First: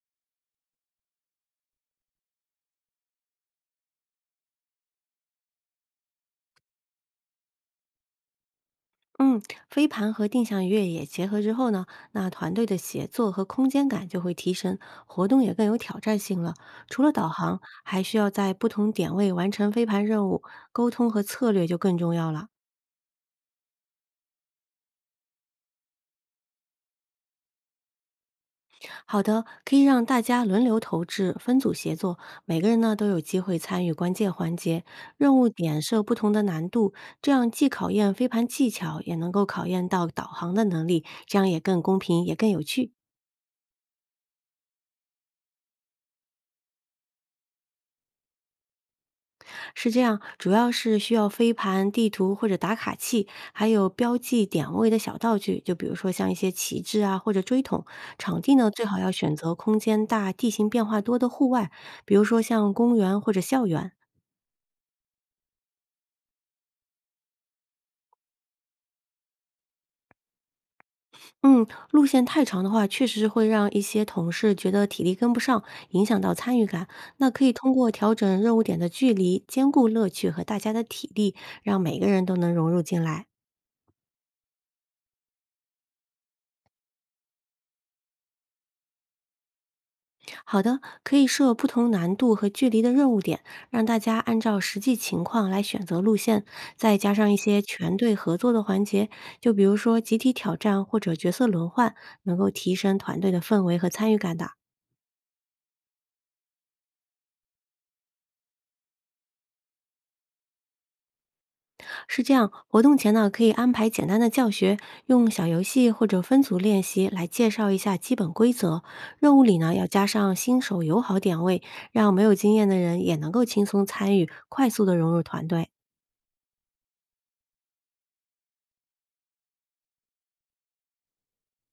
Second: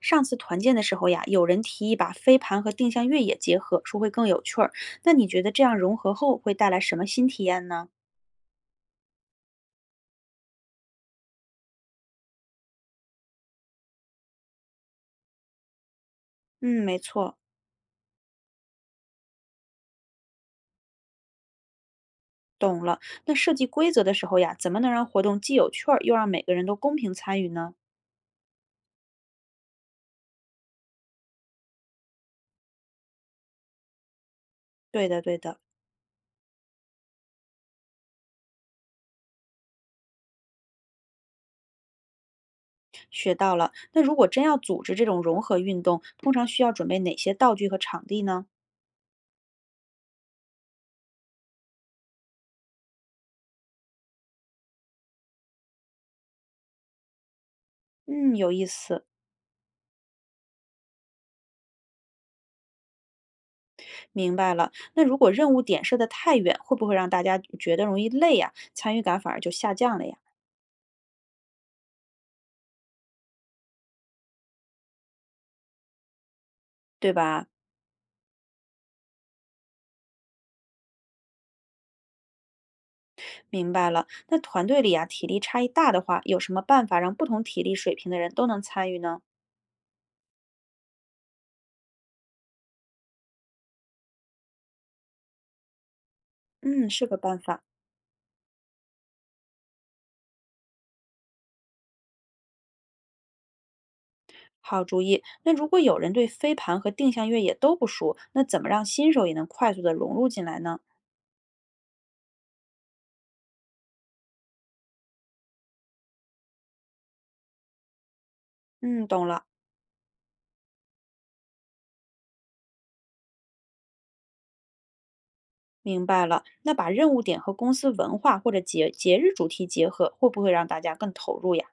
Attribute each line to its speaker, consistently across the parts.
Speaker 1: 上次团建的时候呀，有人提议把飞盘和定向越野结合，说会更有趣儿。那你觉得这样融合后会带来什么新体验呢？
Speaker 2: 嗯，飞盘和定向越野结合之后呢，那团队的协作和空间感就会提升，活动也更有挑战性了。
Speaker 1: 嗯，没
Speaker 2: 除了导
Speaker 1: 错，
Speaker 2: 航，还需要在不同点位完成飞盘任务，沟通和策略就更重要了。
Speaker 1: 懂了。那设计规则的时候呀，怎么能让活动既有趣儿，又让每个人都公平参与呢？
Speaker 2: 好的，可以让大家轮流投掷，分组协作，每个人呢都有机会参与关键环节，
Speaker 1: 对的，
Speaker 2: 任
Speaker 1: 对
Speaker 2: 务
Speaker 1: 的，
Speaker 2: 点设不同的难度，这样既考验飞盘技巧，也能够考验到导航的能力，这样也更公平，也更有趣。
Speaker 1: 学到了。那如果真要组织这种融合运动，通常需要准备哪些道具和场地呢？
Speaker 2: 是这样，主要是需要飞盘、地图或者打卡器，还有标记点位的小道具，就比如说像一些旗帜啊或者锥桶。
Speaker 1: 嗯，
Speaker 2: 场
Speaker 1: 有
Speaker 2: 地
Speaker 1: 意
Speaker 2: 呢，最好
Speaker 1: 思，
Speaker 2: 要选择空间大、地形变化多的户外，比如说像公园或者校园。
Speaker 1: 明白了。那如果任务点设得太远，会不会让大家觉得容易累呀？参与感反而就下降了呀，
Speaker 2: 嗯，路线太长的话，确实会让一些同事觉得体力跟不上，影响到参与感。
Speaker 1: 对
Speaker 2: 那可
Speaker 1: 吧？
Speaker 2: 以通过调整任务点的距离，兼顾乐趣和大家的体力，让每个人都能融入进来。
Speaker 1: 明白了。那团队里啊，体力差异大的话，有什么办法让不同体力水平的人都能参与呢？
Speaker 2: 好的，可以设不同难度和距离的任务点，让大家按照实际情况来选择路线，
Speaker 1: 嗯，
Speaker 2: 再
Speaker 1: 是
Speaker 2: 加
Speaker 1: 个
Speaker 2: 上一
Speaker 1: 办
Speaker 2: 些
Speaker 1: 法，
Speaker 2: 全队合作的环节，就比如说集体挑战或者角色轮换，能够提升团队的氛围和参与感的。
Speaker 1: 好主意。那如果有人对飞盘和定向越野都不熟，那怎么让新手也能快速的融入进来呢？
Speaker 2: 是这样，活动前呢可以安排简单的教学，用小游戏或者分组练习来介绍一下基本规则。
Speaker 1: 嗯，懂
Speaker 2: 任务
Speaker 1: 了，
Speaker 2: 里呢要加上新手友好点位，让没有经验的人也能够轻松参与，快速的融入团队。
Speaker 1: 明白了。那把任务点和公司文化或者节节日主题结合，会不会让大家更投入呀？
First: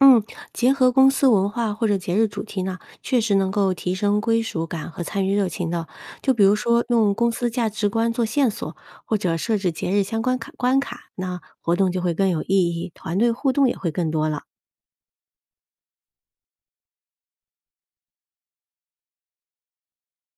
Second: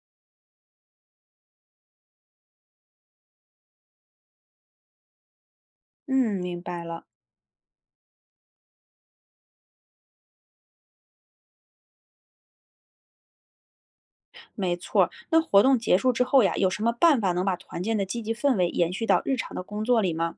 Speaker 2: 嗯，结合公司文化或者节日主题呢，确实能够提升归属感和参与热情的。就
Speaker 1: 嗯，
Speaker 2: 比如
Speaker 1: 明白
Speaker 2: 说，
Speaker 1: 了，
Speaker 2: 用公司价值观做线索，或者设置节日相关卡关卡，那活动就会更有意义，团队互动也会更多了。
Speaker 1: 没错儿。那活动结束之后呀，有什么办法能把团建的积极氛围延续到日常的工作里吗？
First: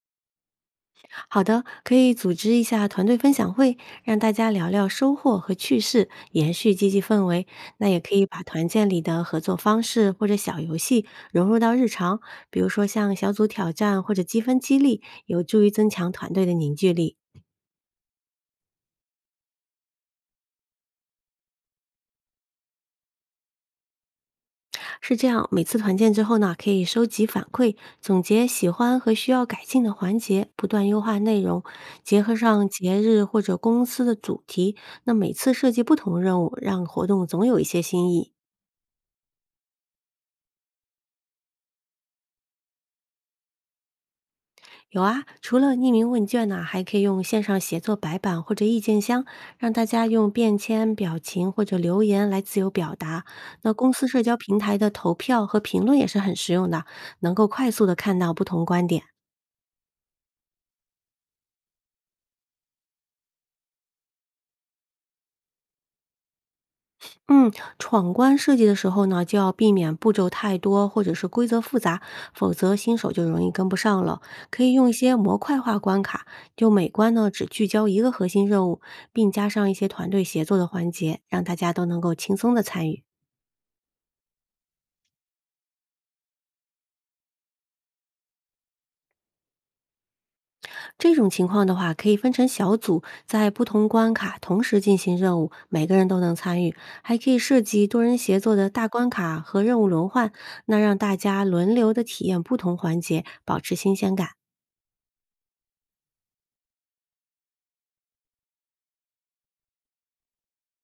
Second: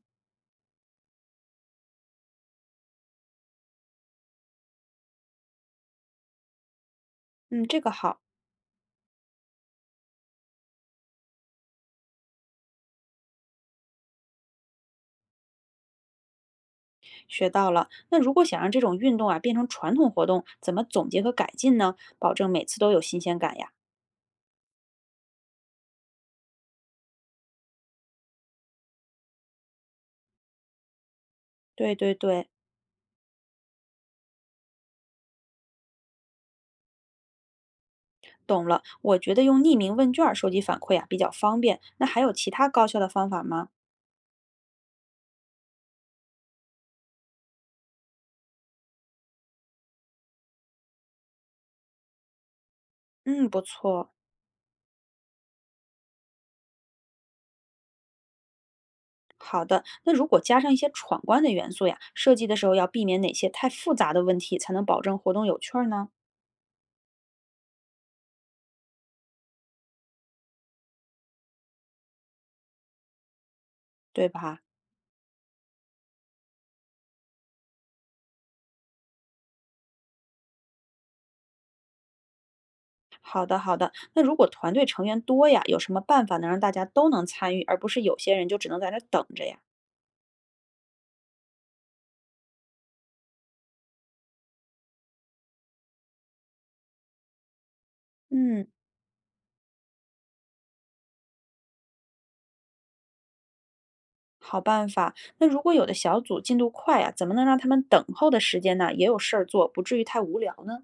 Speaker 2: 好的，可以组织一下团队分享会，让大家聊聊收获和趣事，延续积极氛围。
Speaker 1: 嗯，这
Speaker 2: 那
Speaker 1: 个
Speaker 2: 也可
Speaker 1: 好。
Speaker 2: 以把团建里的合作方式或者小游戏融入到日常，比如说像小组挑战或者积分激励，有助于增强团队的凝聚力。
Speaker 1: 学到了。那如果想让这种运动啊变成传统活动，怎么总结和改进呢？保证每次都有新鲜感呀。
Speaker 2: 是这样，每次团建之后呢，可以收集反馈，总结喜欢和需要改进的环节，不断优化内容，
Speaker 1: 对对
Speaker 2: 结合
Speaker 1: 对，
Speaker 2: 上节日或者公司的主题，那每次设计不同任务，让活动总有一些新意。
Speaker 1: 懂了。我觉得用匿名问卷儿收集反馈啊比较方便。那还有其他高效的方法吗？
Speaker 2: 有啊，除了匿名问卷呢、还可以用线上写作白板或者意见箱，让大家用便签、表情或者留言来自由表达。
Speaker 1: 嗯，不
Speaker 2: 那公司
Speaker 1: 错。
Speaker 2: 社交平台的投票和评论也是很实用的，能够快速的看到不同观点。
Speaker 1: 好的，那如果加上一些闯关的元素呀，设计的时候要避免哪些太复杂的问题，才能保证活动有趣儿呢？
Speaker 2: 嗯，闯关设计的时候呢，就要避免步骤太多或者是规则复杂，否则新手就容易跟不上了。
Speaker 1: 对吧？
Speaker 2: 可以用一些模块化关卡，就每关呢只聚焦一个核心任务，并加上一些团队协作的环节，让大家都能够轻松的参与。
Speaker 1: 好的，好的。那如果团队成员多呀，有什么办法能让大家都能参与，而不是有些人就只能在那儿等着呀？
Speaker 2: 这种情况的话，可以分成小组，在不同关卡同时进行任务，每个人都能参与。还可以设计多人协作
Speaker 1: 嗯，
Speaker 2: 的大关卡和任务轮换，那让大家轮流的体验不同环节，保持新鲜感。
Speaker 1: 好办法。那如果有的小组进度快呀、怎么能让他们等候的时间呢也有事儿做，不至于太无聊呢？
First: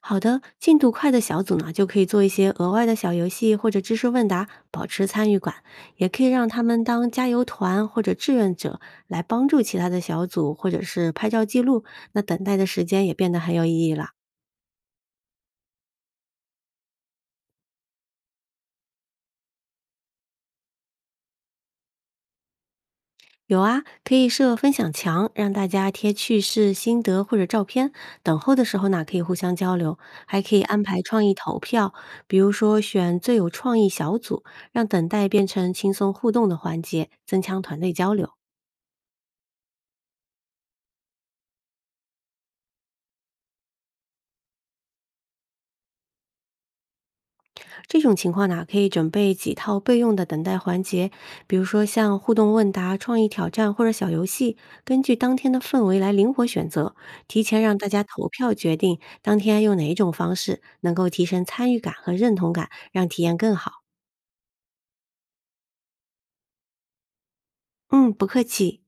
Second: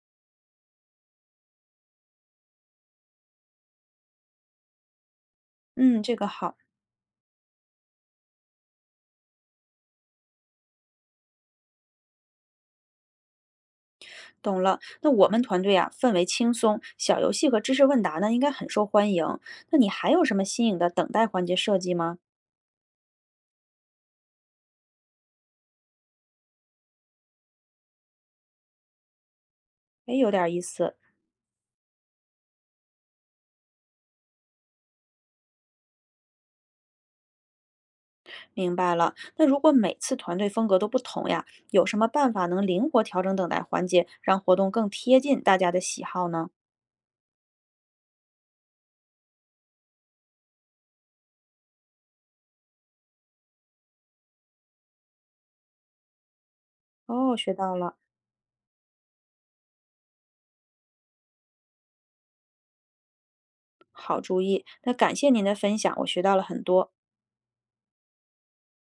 Speaker 2: 好的，进度快的小组呢，就可以做一些额外的小游戏或者知识问答，保持参与感，
Speaker 1: 嗯，
Speaker 2: 也
Speaker 1: 这
Speaker 2: 可以
Speaker 1: 个
Speaker 2: 让
Speaker 1: 好，
Speaker 2: 他们当加油团或者志愿者来帮助其他的小组，或者是拍照记录。那等待的时间也变得很有意义了。
Speaker 1: 懂了。那我们团队啊，氛围轻松，小游戏和知识问答呢应该很受欢迎。那你还有什么新颖的等待环节设计吗？
Speaker 2: 有啊，可以设分享墙，让大家贴趣事、心得或者照片。等候的时候呢，可以互相交流，
Speaker 1: 诶，有
Speaker 2: 还
Speaker 1: 点儿
Speaker 2: 可
Speaker 1: 意
Speaker 2: 以安
Speaker 1: 思，
Speaker 2: 排创意投票，比如说选最有创意小组，让等待变成轻松互动的环节，增强团队交流。
Speaker 1: 明白了。那如果每次团队风格都不同呀，有什么办法能灵活调整等待环节，让活动更贴近大家的喜好呢？
Speaker 2: 这种情况呢，可以准备几套备用的等待环节，比如说像互动问答、创意挑战或者小游戏，根据当天的氛围来灵活选择，
Speaker 1: 哦，
Speaker 2: 提
Speaker 1: 学
Speaker 2: 前让
Speaker 1: 到
Speaker 2: 大
Speaker 1: 了，
Speaker 2: 家投票决定当天用哪一种方式，能够提升参与感和认同感，让体验更好。
Speaker 1: 好主意。那感谢您的分享，我学到了很多。
Speaker 2: 嗯，不客气。